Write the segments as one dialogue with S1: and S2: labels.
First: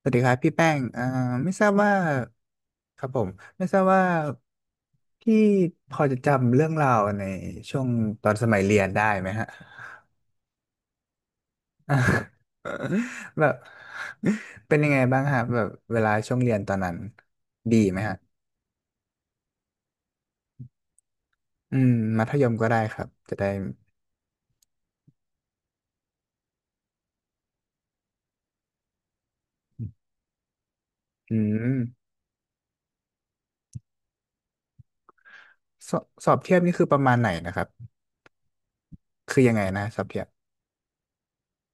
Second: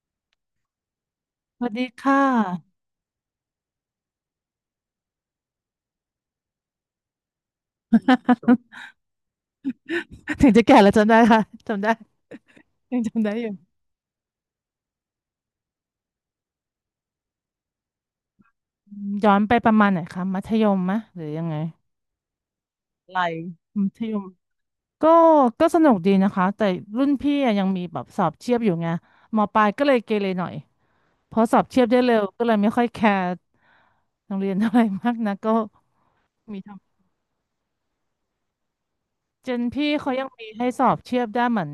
S1: สวัสดีครับพี่แป้งไม่
S2: ส
S1: ทรา
S2: วั
S1: บ
S2: สดี
S1: ว่า
S2: ค่ะ
S1: ครับผมไม่ทราบว่าพี่พอจะจำเรื่องราวในช่วงตอนสมัยเรีย นได้ไหมฮะ
S2: ถึงจะแก่แล้วจำได้ค่ะจำได้
S1: อ่า
S2: ยังจำได้
S1: แบ
S2: อยู่
S1: บเป็นยังไงบ้างฮะแบบเวลาช่วงเรียนตอนนั้นดีไหมฮะ
S2: ย้อนไปประมาณไหนคะมัธยมมะหรือยังไง
S1: อืมมัธยมก็ได้ครับ
S2: อะไร
S1: จะได้
S2: มัธยมก็ก็สนุกดีนะคะแต่รุ่นพี่อะยังมีแบบสอบเทียบอยู่ไงมปลายก็เลยเกเรหน่อยเพ
S1: อื
S2: ราะสอบ
S1: ม
S2: เทียบได้เร็วก็เลยไม่ค่อยแคร์โรงเรียนเท่าไหร่มากนะก็
S1: สอบเทียบ
S2: มี
S1: นี่คือประมาณไหนนะครับคือ
S2: เจ
S1: ยังไง
S2: น
S1: นะ
S2: พี่
S1: สอบ
S2: เขา
S1: เทีย
S2: ยั
S1: บ
S2: งมีให้สอบเทียบได้เหมือน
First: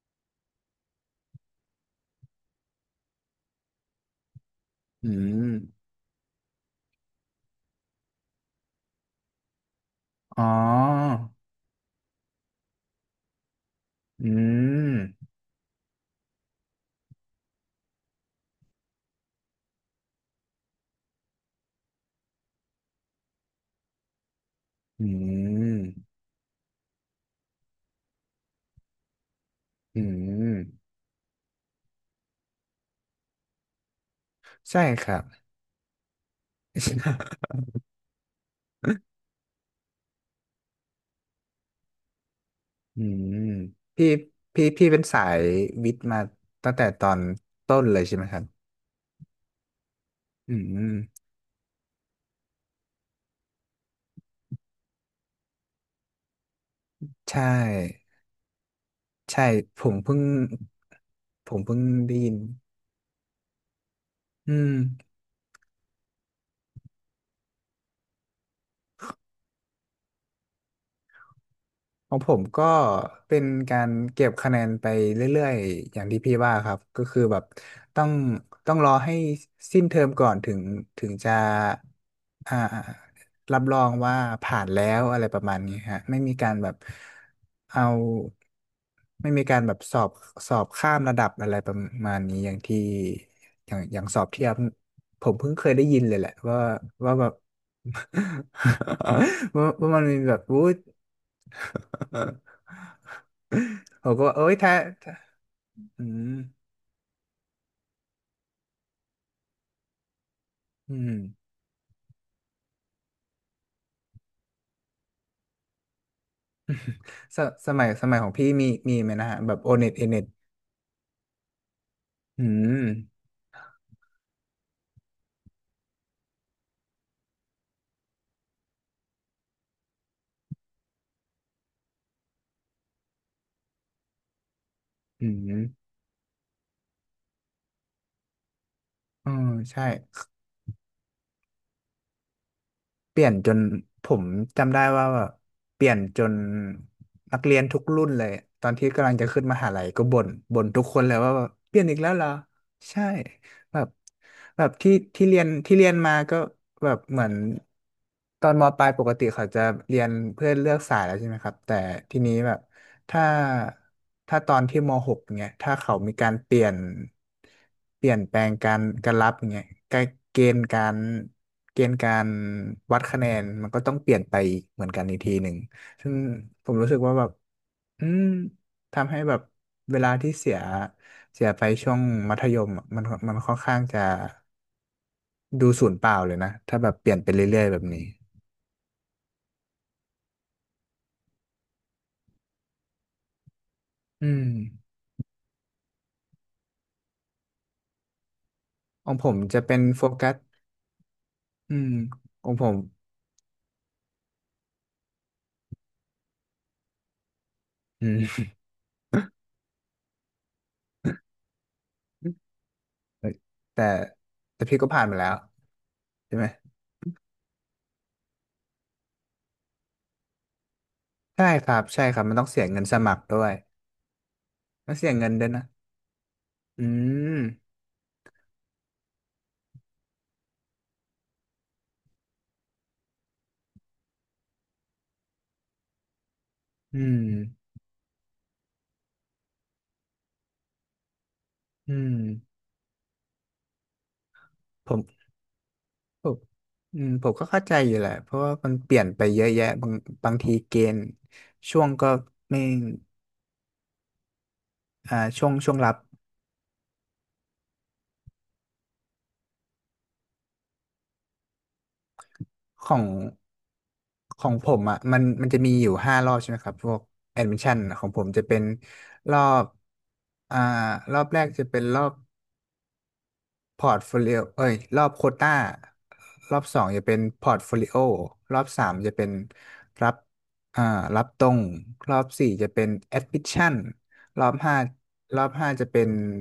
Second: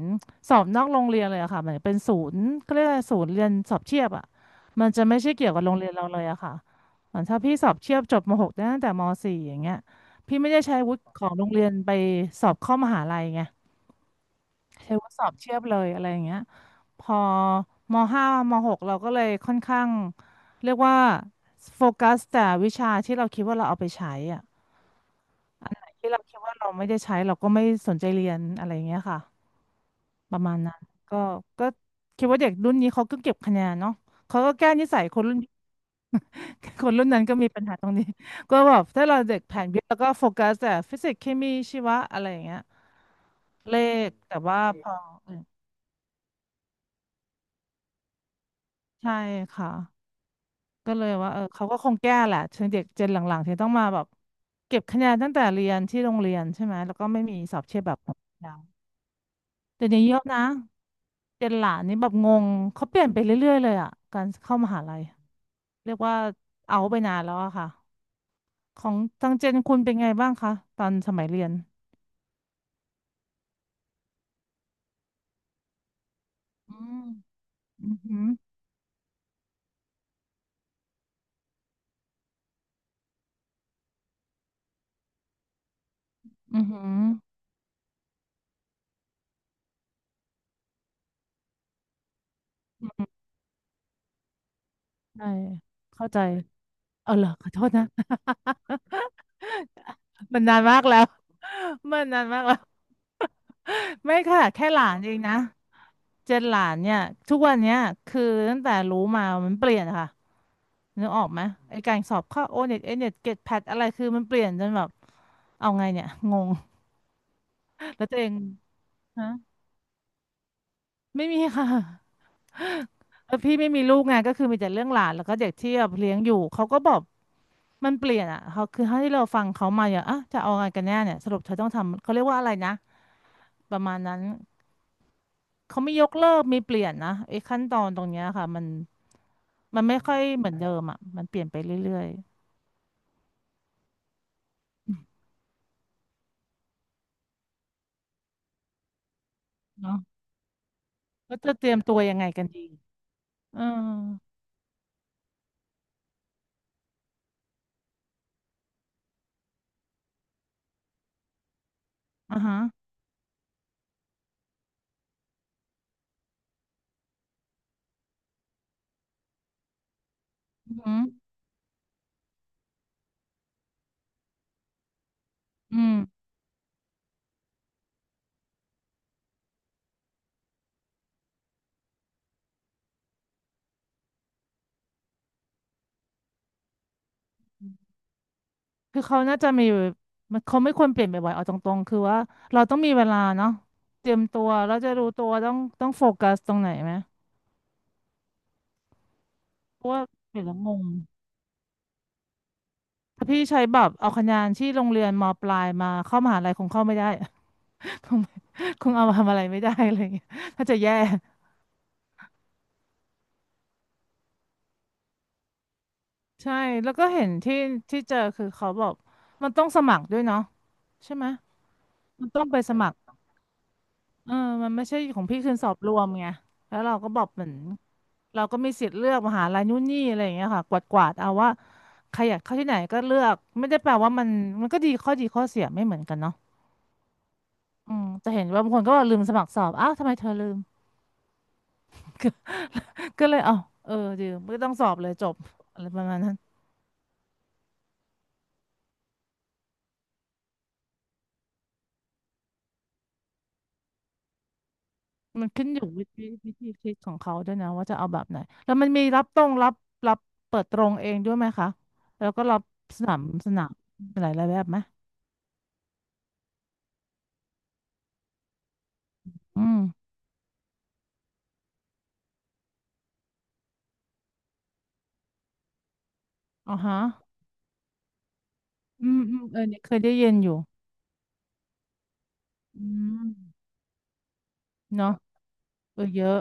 S2: สอบนอกโรงเรียนเลยอะค่ะเหมือนเป็นศูนย์ก็เรียกอะไรศูนย์เรียนสอบเทียบอะมันจะ
S1: อื
S2: ไม่ใช่
S1: ม
S2: เกี่ยวกับโรงเรียนเราเลยอะค่ะเหมือนถ้าพี่สอบเทียบจบม .6 ได้ตั้งแต่มสี่อย่างเงี้ยพี่
S1: อ๋อ
S2: ไม่ได้ใช้วุฒิของโรงเรียนไปสอบเข้ามหาลัยไง
S1: อื
S2: ใช้วุฒิส
S1: ม
S2: อบเทียบเลยอะไรอย่างเงี้ยพอมห้ามหกเราก็เลยค่อนข้างเรียกว่าโฟกัสแต่วิชาที่เราคิดว่าเราเอาไปใช้อะ
S1: อื
S2: ที่
S1: ม
S2: เราคิดว่าเราไม่ได้ใช้เราก็ไม่สนใจเรียนอะไรอย่างเงี้ยค่ะ
S1: อื
S2: ประมาณนั้น
S1: ม
S2: ก็ก็คิดว่าเด็กรุ่นนี้เขาก็เก็บคะแนนเนาะเขาก็แก้
S1: ใช่
S2: นิสั
S1: ค
S2: ย
S1: รั
S2: ค
S1: บ
S2: นรุ่น คนรุ่นนั้นก็ มีปัญหาตรงนี้ก็แบบถ้าเราเด็กแผนวิทย์แล้วก็โฟกัสแต่ฟิสิกส์เคมีชีวะอะไรอย่างเงี้ย
S1: อืม
S2: เล
S1: พี่
S2: ขแต่ว่า
S1: พี่
S2: พ
S1: พี่
S2: อ
S1: เป็นสา
S2: เออ
S1: ยวิทย์มาตั้งแต่ตอนต้นเลยใช่ไหมครับ
S2: ใช่ค่ะ
S1: อื
S2: ก็เลย
S1: ม
S2: ว่าเออเขาก็คงแก้แหละถึงเด็กเจนหลังๆที่ต้องมาแบบเก็บคะแนนตั้งแต่เรียนที่โรงเรียนใช่ไหมแล้วก็ไม่
S1: ใช
S2: มีสอบเทียบแบบ
S1: ่ใช่ผ
S2: เดี๋ยว
S1: ม
S2: นี้เย
S1: เพิ่ง
S2: อะนะเจ
S1: ผ
S2: น
S1: ม
S2: หลา
S1: เพิ่ง
S2: นนี่แบบ
S1: ได้
S2: ง
S1: ยิน
S2: งเขาเปลี่ยนไปเรื่อยๆเลยอ่ะการ
S1: อื
S2: เข้าม
S1: ม
S2: หาลัยเรียกว่าเอาไปนานแล้วอะค่ะของทางเจนคุณเป็นไงบ้างคะตอนสมัยเรียน
S1: ของผมก็เป็นการเก็บคะแนนไปเรื่อยๆอย่างที่พี่ว่าค
S2: อื
S1: รับก็
S2: ม
S1: คือแบบ
S2: อือ
S1: ต้อง
S2: หือ
S1: ต้องรอให้สิ้นเทอมก่อนถึงจะอ่ารับรองว่าผ่านแล้วอะไรประมาณนี้ฮะไม่มีการ
S2: อือ
S1: แบบ
S2: หือ
S1: เอาไม่มีการแบบสอบข้ามระดับอะไรประมาณนี้อย่างที่อย่างอย่างสอบเทียบผ
S2: ใช่
S1: มเพิ่งเคยได้ยิน
S2: เข้า
S1: เลย
S2: ใจ
S1: แหละว่า
S2: เออ
S1: ว่า
S2: เห
S1: แบ
S2: รอ
S1: บ
S2: ขอโทษนะ
S1: ว่ามันมี แบ
S2: มั
S1: บ
S2: นนา
S1: อู้
S2: นมากแล้ว มันนานมากแล้ว
S1: ผ ม
S2: ไม่
S1: ก็ว่า
S2: ค่ะ
S1: เอ้ย
S2: แค่
S1: ถ้า
S2: หลานเอ
S1: ถ้า
S2: งนะ
S1: อื
S2: เจ
S1: ม
S2: นหลานเนี่ยทุกวันเนี้ยคือตั้งแต่รู้มามันเปลี่ยนค่ะ
S1: อื
S2: นึ
S1: ม
S2: กออกไหมไอ้การสอบเข้าโอเน็ตเอเน็ตเกตแพดอะไรคือมันเปลี่ยนจนแบบเอาไงเนี่ยงง
S1: สสมัยส
S2: แล้วตั
S1: มัย
S2: ว
S1: ข
S2: เอ
S1: อง
S2: ง
S1: พี่มีมีไหม
S2: ฮะ
S1: นะฮะแบบโอเน็ตเอเน็ต
S2: ไม่มีค่ะ
S1: อืม
S2: แล้วพี่ไม่มีลูกไงก็คือมีแต่เรื่องหลานแล้วก็เด็กที่แบบเลี้ยงอยู่เขาก็บอกมันเปลี่ยนอ่ะเขาคือเท่าที่เราฟังเขามาอย่างอ่ะจะเอาไงกันแน่เนี่ยสรุปเธอต้องทำเขาเรียกว่าอะไรนะประมาณนั้น
S1: อื
S2: เขา
S1: ม
S2: ไม่ยกเลิกไมีเปลี่ยนนะไอ้ขั้นตอนตรงเนี้ยค่ะมัน
S1: อ๋อ
S2: มั
S1: ใช่
S2: นไม่ค่อยเหมือนเดิมอ่ะมันเปลี่ยนไปเรื่อย
S1: เปลี่ยนจนผมจำได้ว่าแบบเปลี่ยนจนนักเรียนทุกรุ่นเลยตอนที่กำลังจะขึ้นมหาลั
S2: ๆ
S1: ย
S2: เนาะ
S1: ก็บ่นบ่นทุกคนเลยว่า
S2: ก็
S1: แบบ
S2: จะเตรี
S1: เป
S2: ยม
S1: ลี่ยน
S2: ตั
S1: อีก
S2: ว
S1: แล้ว
S2: ยัง
S1: เหร
S2: ไง
S1: อ
S2: กันดี
S1: ใช่
S2: เออ
S1: แบบแบบที่เรียนมาก็แบบเหมือนตอนมปลายปกติเขาจะเรียนเพื่อเลือกสายแล้วใช่ไหมครับแต่ทีนี้
S2: อ่า
S1: แบ
S2: ฮะ
S1: บ ถ้าถ้าตอนที่ม .6 เนี่ยถ้าเขามีการเปลี่ยนเปลี่ยนแปลงการรับเนี่ยการเกณฑ์
S2: อือ
S1: กา
S2: หื
S1: ร
S2: อ
S1: เกณฑ์การวัดคะแนนมันก็ต้องเปลี่ยนไปเหมือนกันอีกทีหนึ่ง
S2: อืม
S1: ซึ่งผมรู้สึกว่าแบบอืมทำให้แบบเวลาที่เสียเสียไปช่วงมัธยมอะมันมันค่อนข้างจะดูสูญเปล่าเลยนะถ้าแบบเปลี่ยนไปเรื่อยๆแบบนี้
S2: คือเขาน่าจะมีมันเขาไม่ควรเปลี่ยนบ่อยๆเอาตรงๆคือว่าเราต้องมีเวลาเนาะเตรียม
S1: อื
S2: ตั
S1: ม
S2: วแราวจะรู้ตัวต้องโฟกัสตรงไหนไหม
S1: ของผมจะเป็น
S2: เพราะ
S1: โฟ
S2: ว่า
S1: กั
S2: เป
S1: ส
S2: ลี่ยนแล้วงง
S1: อืมของผม
S2: ถ้าพี่ใช้แบบเอาคะแนนที่โรงเรียนมปลายมาเข้ามหาลัยคงเข้าไม่ได้
S1: อื
S2: คง
S1: ม
S2: คงเอามาทำอะไรไม่ได้อะไรอย่างเงี้ยน่าจะแย่
S1: เอ้ยแต่แต่พี่ก็ผ่านมาแล้วใช่ไหม
S2: ใช่แล้วก็เห็นที่ที่เจอคือเขาบอกมันต้องสมัครด้วยเนาะใช่ไหม
S1: ใช่ครับใช่ครับ
S2: มัน
S1: มัน
S2: ต้อ
S1: ต้อ
S2: ง
S1: ง
S2: ไป
S1: เสีย
S2: ส
S1: เงิน
S2: มัค
S1: ส
S2: ร
S1: มัครด้วย
S2: เออมันไม่
S1: ต้อง
S2: ใช่
S1: เสีย
S2: ของ
S1: เงิน
S2: พี่
S1: ด้วย
S2: คืน
S1: นะ
S2: สอบรวมไงแล้ว
S1: อื
S2: เราก็บอก
S1: ม
S2: เหมือนเราก็มีสิทธิ์เลือกมหาลัยนู่นนี่อะไรอย่างเงี้ยค่ะกวาดกวาดเอาว่าใครอยากเข้าที่ไหนก็เลือกไม่ได้แปลว่ามันมันก็ดีข้อดีข้อเสียไม่เหมือนกันเนาะ
S1: อืม
S2: อืมจะเห็นว่าบางคนก็บอกลืมสมัครสอบอ้าวทำไมเธอลืม
S1: อืม
S2: ก็เลยเอ้าเออลืมก็ต้องสอ
S1: ผ
S2: บเลย
S1: ม
S2: จบอะไรประมาณ
S1: ผ
S2: นั้น
S1: มอืมผมก็เข้าใจอยู่แหละเพราะว่ามันเปลี่ยนไปเยอะแยะบางบางทีเกณฑ์ช่วงก็ไม่
S2: มั
S1: ช่ว
S2: น
S1: ง
S2: ขึ้น
S1: ช่วง
S2: อยู่
S1: รับ
S2: วิธีคิดของเขาด้วยนะว่าจะเอาแบบไหนแล้วมันมีรับตรงรับรับเปิดตรงเองด้วยไหมคะแล้วก็รับ
S1: ขอ
S2: ส
S1: ง
S2: นามสนามหลายห
S1: ข
S2: ลา
S1: อ
S2: ย
S1: ง
S2: แบบ
S1: ผ
S2: ไหม
S1: มอ่ะมันจะมีอยู่ห้ารอบใช่ไหมครับพวกแอดมิชชั่นของผมจะเป็นรอ
S2: อื
S1: บ
S2: ม
S1: อ่ารอบแรกจะเป็นรอบ พอร์ตโฟลิโอเอ้ยรอบโควต้ารอบ
S2: อ๋อ
S1: สอง
S2: ฮะ
S1: จะเป็นพอร์ตโฟลิโอรอบสามจะ
S2: อืม
S1: เป็น
S2: อืมเออเนี่ยเคย
S1: รั
S2: ได้
S1: บ
S2: ยินอยู่
S1: อ่ารับตรง รอบสี่จะเป็
S2: อื
S1: นแอด
S2: ม
S1: มิชชั่นรอบห้า
S2: เนาะ
S1: รอบห้าจะ
S2: เอ
S1: เป็
S2: อ
S1: น
S2: เยอะ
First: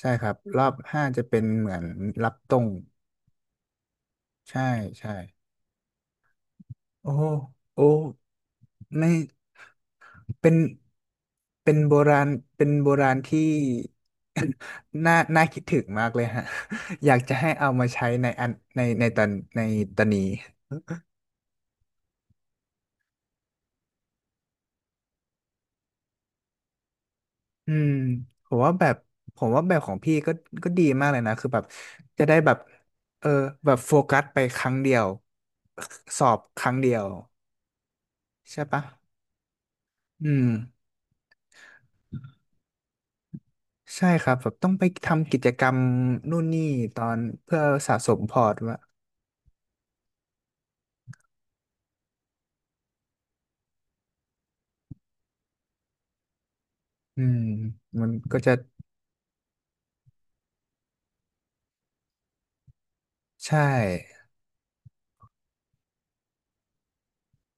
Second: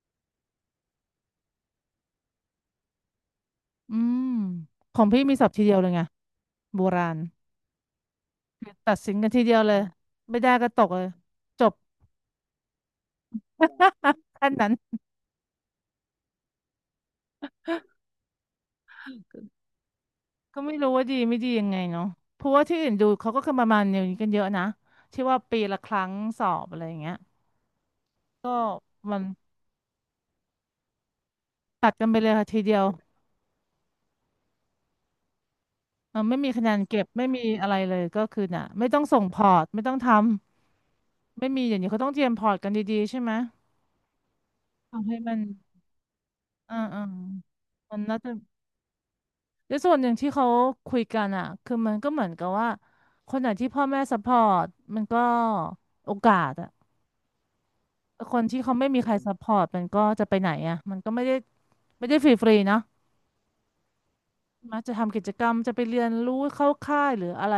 S1: ใช่ครับ รอบห้าจะเป็นเหมือนรับตรง
S2: อืม
S1: ใช่
S2: ของ
S1: ใช่
S2: พี่มีศัพท์ทีเดียวเลยไงโบรา
S1: โอ้
S2: ณ
S1: โโอ้
S2: คือตัด
S1: ไม่
S2: สินกันทีเดียวเลยไม่
S1: เป็
S2: ได้
S1: น
S2: ก็ตกเลยจ
S1: เป็
S2: บ
S1: นโบราณเป็นโบราณที่
S2: ขั้นนั้น
S1: น่าน่าคิดถึงมากเลยฮะ อยากจะให้เอามาใช้ในอันในในตอนในตอนนี้
S2: ก็ไม่รู้ว่าดีไม่ดียังไงเนาะเพราะว่าที่อื่นดูเขาก็คือประมาณอย่างนี้กันเยอะนะที่ว่าปีละครั้งสอบอะไรอย่างเงี้ย
S1: อืมผ
S2: ก็
S1: มว่าแบบ
S2: มัน
S1: ผมว่าแบบของพี่ก็ก็ดีมากเลยนะคือแบบ
S2: ตัดกันไป
S1: จะ
S2: เลย
S1: ได้
S2: ค่ะ
S1: แบบ
S2: ทีเดียว
S1: เออแบบโฟกัสไปครั้งเดียว
S2: เอ
S1: ส
S2: อ
S1: อ
S2: ไม่
S1: บ
S2: มี
S1: ค
S2: คะแน
S1: รั้ง
S2: น
S1: เดีย
S2: เก็
S1: ว
S2: บไม่มีอะไรเลยก็คือ
S1: ใช่
S2: น่ะ
S1: ปะ
S2: ไม่ต้องส่งพอร์ตไม่ต้องท
S1: อืม
S2: ำไม่มีอย่างนี้เขาต้องเตรียมพอร์ตกันดีๆใช่ไหม
S1: ใช่ครับแบบต้องไป
S2: ทำให้
S1: ทำ
S2: มั
S1: กิ
S2: น
S1: จกรรมนู่นนี่
S2: อ่า
S1: ต
S2: อ่า
S1: อนเพื่อสะ
S2: มัน
S1: ส
S2: น่า
S1: มพ
S2: จะ
S1: อร์ตว่า
S2: และส่วนหนึ่งที่เขาคุยกันอ่ะคือมันก็เหมือนกับว่าคนไหนที่พ่อแม่ซัพพอร์ตมันก็โอกาสอะ
S1: อืมมัน
S2: ค
S1: ก็
S2: น
S1: จะ
S2: ที่เขาไม่มีใครซัพพอร์ตมันก็จะไปไหนอ่ะมันก็ไม่ได้ฟรีฟรีเนอะ
S1: ใช่
S2: มักจะทำกิจกรรมจะไปเรียนรู้เข้าค่ายหรืออะไร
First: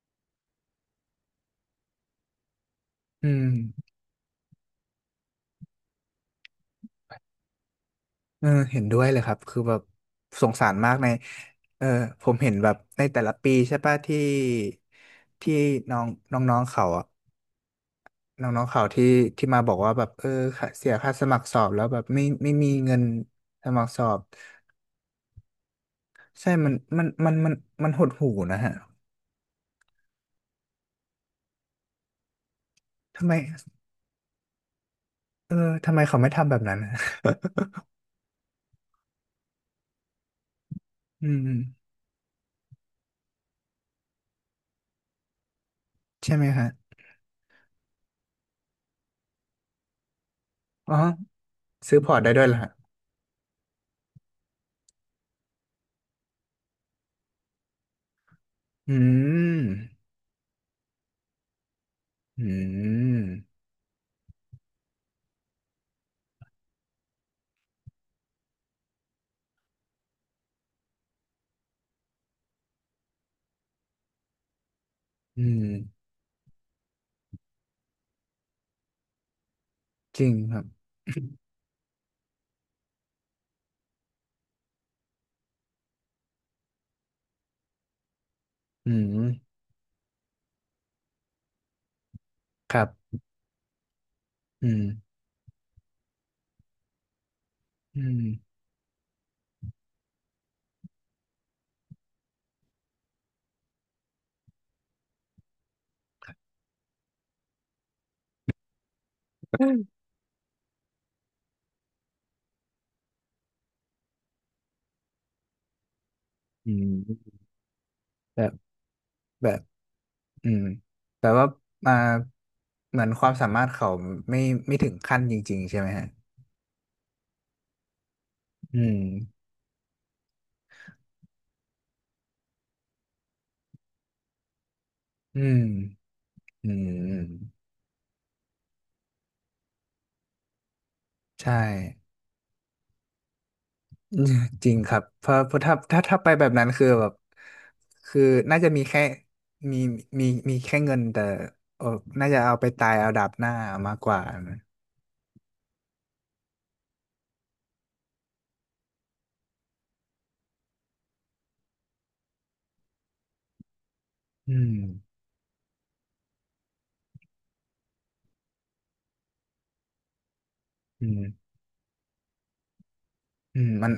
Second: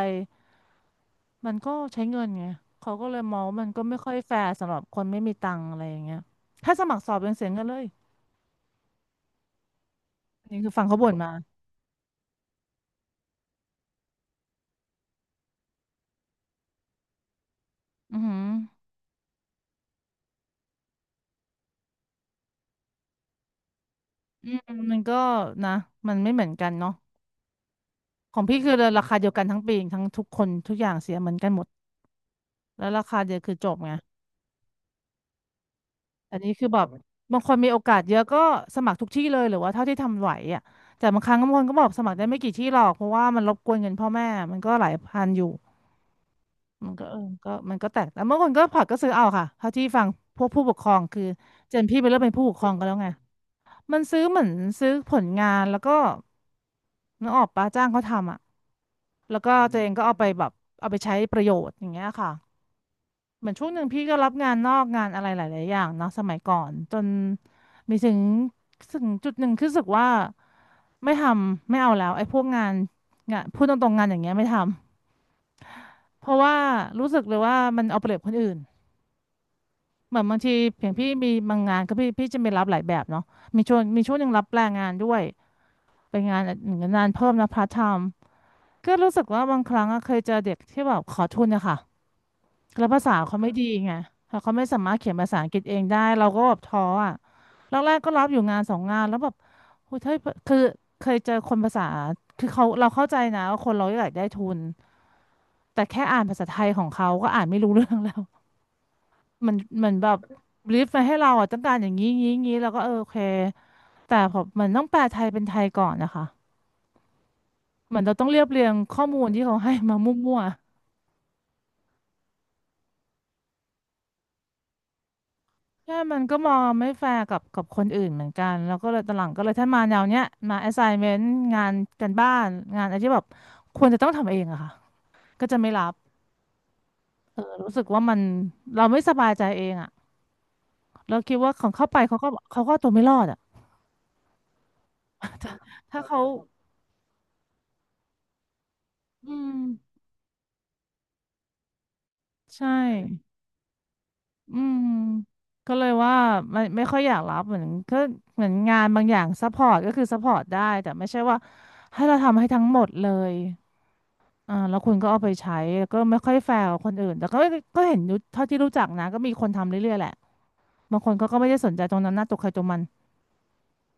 S2: มันก็ใช้เงินไงเขาก็เลย
S1: อื
S2: มอ
S1: ม
S2: งว่ามันก็ไม่ค่อยแฟร์สำหรับคนไม่มีตังค์อะไรอย่างเงี้ยถ้าสมัครสอบยังเสียเงินเลย
S1: เออเห็นด้วยเลยครับ คือแบบส
S2: อัน
S1: ง
S2: นี่
S1: สา
S2: คื
S1: ร
S2: อฟัง
S1: มาก
S2: เขา
S1: ใน
S2: บ่นมา
S1: เออผมเห็นแบบในแต่ละปีใช่ป่ะที่ที่น้องน้องๆเขาอะ
S2: อือหือ
S1: น้องๆเขาที่ที่มาบอกว่าแบบเออค่าเสียค่าสมัครสอบแล้วแบบไม่ไม่มีเงินสมัครสอบ
S2: อืมมันก็นะมันไม่เหมื
S1: ใช่
S2: อนกั
S1: มั
S2: น
S1: น
S2: เนาะ
S1: มันมันมันมันหดหู่
S2: ของ
S1: นะ
S2: พี่คื
S1: ฮะ
S2: อราคาเดียวกันทั้งปีทั้งทุกคนทุกอย่างเสียเหมือนกันหมดแล้วราคา
S1: ทำไม
S2: เดียวคือจบไง
S1: เออทำไมเขาไม่
S2: อัน
S1: ทำ
S2: นี้
S1: แบบ
S2: คือ
S1: นั้น
S2: แบ บ
S1: อ
S2: บางคนมีโอกาสเยอะก็สมัครทุกที่เลยหรือว่าเท่าที่ทำไหวอ่ะแต่บาง
S1: ื
S2: ครั้งบางค
S1: ม
S2: นก็บอกสมัครได้ไม่กี่ที่หรอกเพราะว่ามันรบกวนเงินพ่อแม่มันก็หลายพันอยู่
S1: ใช่ไหมฮะ
S2: มันก็เออก็มันก็แตกแต่บางคนก็ผักก็ซื้อเอาค่ะเท่าที่ฟังพวกผู้ปกคร
S1: อ๋อ
S2: องคือเจน
S1: ซื้
S2: พี่
S1: อ
S2: ไป
S1: พอร์
S2: เริ่
S1: ต
S2: ม
S1: ได้
S2: เป็น
S1: ด้ว
S2: ผู้
S1: ย
S2: ป
S1: เหร
S2: ก
S1: อ
S2: คร
S1: ฮะ
S2: องกันแล้วไงมันซื้อเหมือนซื้อผลงานแล้วก็นึกออกปะจ้างเขาทำอ่ะ
S1: อื
S2: แล้วก็
S1: ม
S2: ตัวเองก็เอาไปแบบเอาไปใช้ประโยชน์อย่างเงี้ยค่ะ
S1: อื
S2: เหมือน
S1: ม
S2: ช่วงหนึ่งพี่ก็รับงานนอกงานอะไรหลายๆอย่างเนาะสมัยก่อนจนมีถึงจุดหนึ่งคือรู้สึกว่าไม่ทำไม่เอาแล้วไอ้พวกงานงานพูดตรงๆงานอย่างเงี้ยไม่ทำ
S1: อืม
S2: เพราะว่ารู้สึกเลยว่ามันเอาเปรียบคนอื่นเหมื
S1: จ
S2: อน
S1: ริง
S2: บางที
S1: ครับ
S2: อย่างพี่ มีบางงานก็พี่จะไปรับหลายแบบเนาะมีช่วงหนึ่งรับแปลงงานด้วยเป็นงานงานเพิ่มนะพาร์ทไทม์
S1: อื
S2: ก็รู้สึก
S1: ม
S2: ว่าบางครั้งอะเคยเจอเด็กที่แบบขอทุนนะคะ
S1: ครั
S2: แล้วภาษา
S1: บ
S2: เขาไม่ดีไงแล้วเขาไม่
S1: อื
S2: สา
S1: ม
S2: มารถเขียนภาษาอังกฤษเองได้เราก็แบบท้ออ่ะแร
S1: อื
S2: กๆก็
S1: ม
S2: รับอยู่งานสองงานแล้วแบบโอ้ยเฮ้ยคือเคยเจอคนภาษา คือเขาเราเข้าใจนะว่าคนเราอยากได้ทุน แต่แค่อ่านภาษาไทยของเขาก็อ่านไม่รู้เรื่องแล้ว มันแบบรีฟมาให้เราอ่ะต้องการอย่างนี้งี้งี้แล้วก็เออโอเค แต่ผมมันต้องแปลไทยเป็นไทยก่อนนะคะ
S1: อืม
S2: เหมือนเราต้องเรี
S1: แบ
S2: ยบ
S1: บ
S2: เรียงข้อมูลที่
S1: แบ
S2: เขา
S1: บ
S2: ให้มามั่ว
S1: อืมแต่ว่ามาเหมือนความสามารถเขาไม่ไม่ถึงขั้นจริงๆใช่ไหม
S2: ใช่
S1: ฮะ
S2: มันก็มองไม่แฟร์กับคนอื่นเหมือนกันแล้ว
S1: อื
S2: ก็
S1: ม
S2: เลยตอนหลังก็เลยถ้ามาแนวเนี้ยมา assignment งานการบ้านงานอะไรที่แบบควรจะต้องทำเองอะค่ะ
S1: อื
S2: ก็จะ
S1: ม
S2: ไม่รับ
S1: อืม
S2: รู้สึกว่ามันเราไม่สบายใจเองอะเราคิดว่า
S1: ใช่
S2: ของเข้าไปเขาก็เอาตัวไม่รอดอะ
S1: จริงครับเพราะเพราะถ้าถ้า
S2: ถ้า
S1: ถ้า
S2: เขา
S1: ไปแบบนั้นคือแบบคือน่าจะมีแค่
S2: อื
S1: มี
S2: ม
S1: มีมีแค่เงินแต่เออน่าจะเอาไป
S2: ใช่
S1: ตายเอาดาบหน้ามากกว่านะ
S2: อืมก็เลยว่าไม่ค่อยอยากรับเหมือนก็เหมือนงานบางอย่างซัพพอร์ตก็คือซัพพอร์ตได้แต่ไม่ใช่ว่าให้เราทำให้ทั้งหมดเลย
S1: อื
S2: อ่า
S1: ม
S2: แล้วคุณก็เอาไปใช้ก็ไม่ค่อยแฟร์กับคนอื่นแต่ก็เห็นอยู่เท่าที่รู้จักนะก็มีคนทำเรื่อยๆแหละบาง
S1: อื
S2: คนเขาก็ไม่
S1: ม
S2: ได้สนใจตรงนั้นหน้าตกใครตรงมัน
S1: อืมมัน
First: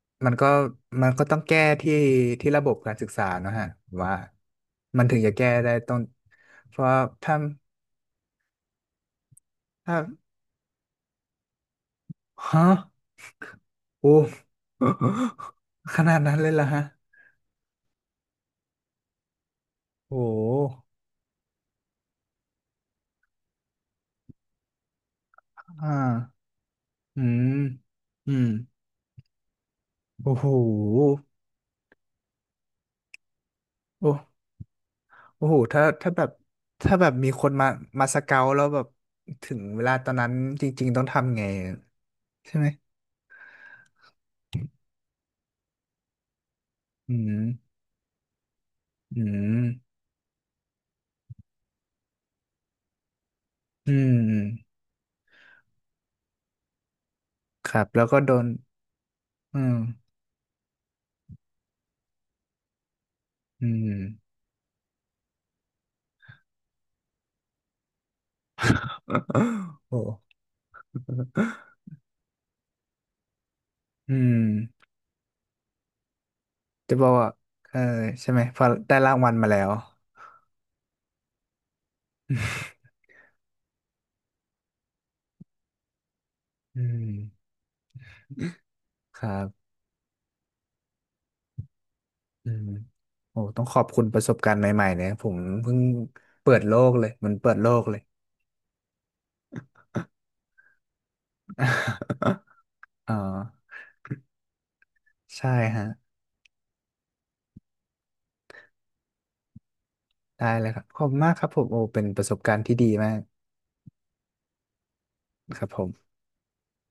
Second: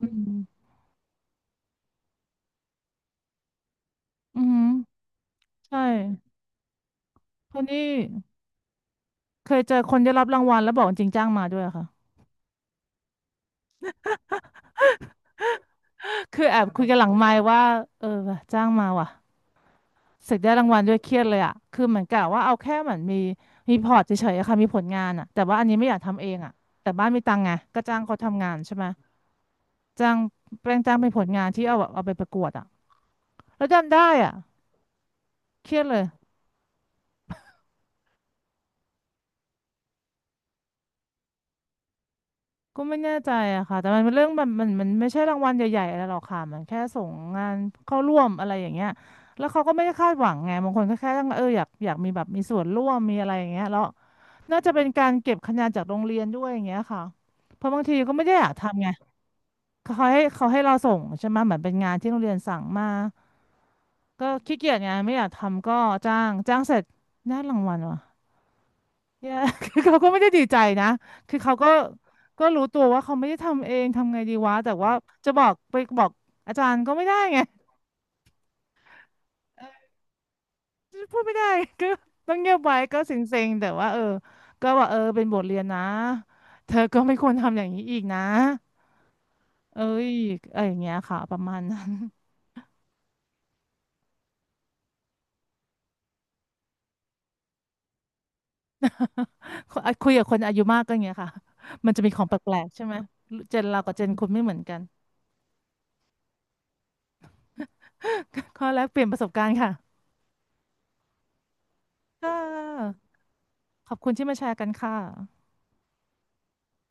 S2: อื
S1: มัน
S2: ม
S1: ก็มันก็ต้องแก้ที่ที่ระบบการศึกษาเนอะฮะ ว่า
S2: อืม
S1: มันถึงจะแก้ได้
S2: ใช่
S1: ต้องเพราะถ้า
S2: คนนี้เคยเจอค
S1: ถ้า
S2: นได้รับรางวัลแล้วบอกจริงจ้างมาด้วยอะค่ะ
S1: ฮะโอ้ ขนาดนั้น
S2: คือ
S1: เลย
S2: แอ
S1: เหรอ
S2: บคุ
S1: ฮะ
S2: ยกันหลังไมค์ว่าเออว่ะจ้างมาว่ะ
S1: โอ
S2: เสร็จได้ราง
S1: ้
S2: วัลด้วยเครียดเลยอะคือเหมือนกับว่าเอาแค่เหมือนมีพอร์ตเฉยๆอะค่ะมีผลงานอะแต่ว่าอันนี้ไม่
S1: อ่า
S2: อยากทำเองอะแต่บ้าน
S1: อื
S2: มีตัง
S1: ม
S2: ค์ไงก็จ้างเขา
S1: อื
S2: ทำ
S1: ม
S2: งานใช่ไหมจ้าง
S1: โอ้โห
S2: แปลงจ้างเป็นผลงานที่เอาแบบเอาไปประกวดอะ แล้วจำได้
S1: โอ้
S2: อ่ะ
S1: โอ้โห
S2: เครีย
S1: ถ้า
S2: ดเลย
S1: ถ้าแบบถ้าแบบมีคนมามาสเกาแล้วแบบถึงเวลาตอนนั้นจริงๆต้องทำไง ใช่ไหม
S2: ก็ไม่แน่ใจอะค่ะแต่มันเป็นเรื่องแบบมันไม่ใช่รางวัลใหญ่ๆอะไรหรอกค่ะมันแค่ส่ง
S1: อืม
S2: งานเข้าร่วมอะไรอย่างเงี้ย
S1: อื
S2: แล้ว
S1: ม
S2: เขาก็ไม่ได้คาดหวังไงบางคนก็แค่ต้องเอออยากมีแบบมีส่วนร่วมมีอะไรอย่างเงี้ยแล้ว
S1: อื
S2: น่าจะ
S1: ม
S2: เป็นการเก็บคะแนนจากโรงเรียนด้วยอย่างเงี้ยค่ะเพ
S1: ค
S2: ราะ
S1: รั
S2: บาง
S1: บ
S2: ที
S1: แล้ว
S2: ก็
S1: ก็
S2: ไม่
S1: โด
S2: ได้อ
S1: น
S2: ยากทำไง
S1: อืม
S2: เขาให้เราส่งใช่ไหมเหมือนเป็นงานที่โรงเรียนสั่งมา
S1: อืม
S2: ก็ขี้เกียจไงไม่อยากทำก็จ้างเสร็จได้รางวัลวะ เนี่ย คือ
S1: โอ้
S2: เขาก็ไม่ได้ดีใจนะคือเขาก็รู้ตัวว่าเขาไม่ได้ทำเองทำ
S1: อื
S2: ไงดี
S1: ม
S2: วะ แต่ว่าจะบอกไปบอกอาจารย์ก็
S1: จะบ
S2: ไม่
S1: อก
S2: ได้
S1: ว่า
S2: ไง
S1: เออใช่ไหมพอได้รางวัลมาแล้ว
S2: พูดไม่ได้ ก็ต้องเงียบไว้ ก็เซ็งๆแต่ว่าเออก็ว่าเออเป็นบทเรียนนะเธ
S1: อื
S2: อก็
S1: ม
S2: ไม่ควรทำอย่างนี้อีกนะ
S1: ครับ
S2: เอ้ยอะไรอย่างเงี้ยค่ะประมาณนั้น
S1: อืมโอ้ต้องขอบคุณประสบการณ์ใหม่ๆเนี่ยผมเพิ่งเปิดโลกเลยมันเปิดโลกเลย
S2: คุยกับคนอายุมากก็อย่างเงี้ยค่ะ มันจะมีของแปลกๆใช่ไหม
S1: อ่า
S2: เจนเรากับเจนคุณไม่เหมือนกัน
S1: ใช่ฮะ
S2: ข้อแลกเปลี่ยนประสบการณ์ค่ะ
S1: ได้เลยครับขอบคุณมากครับผมโอ้เป็นประ
S2: ค่
S1: สบการณ์ที่ดี
S2: ะ
S1: มาก
S2: ขอบคุณที่มาแชร์กันค่ะ
S1: ครับผม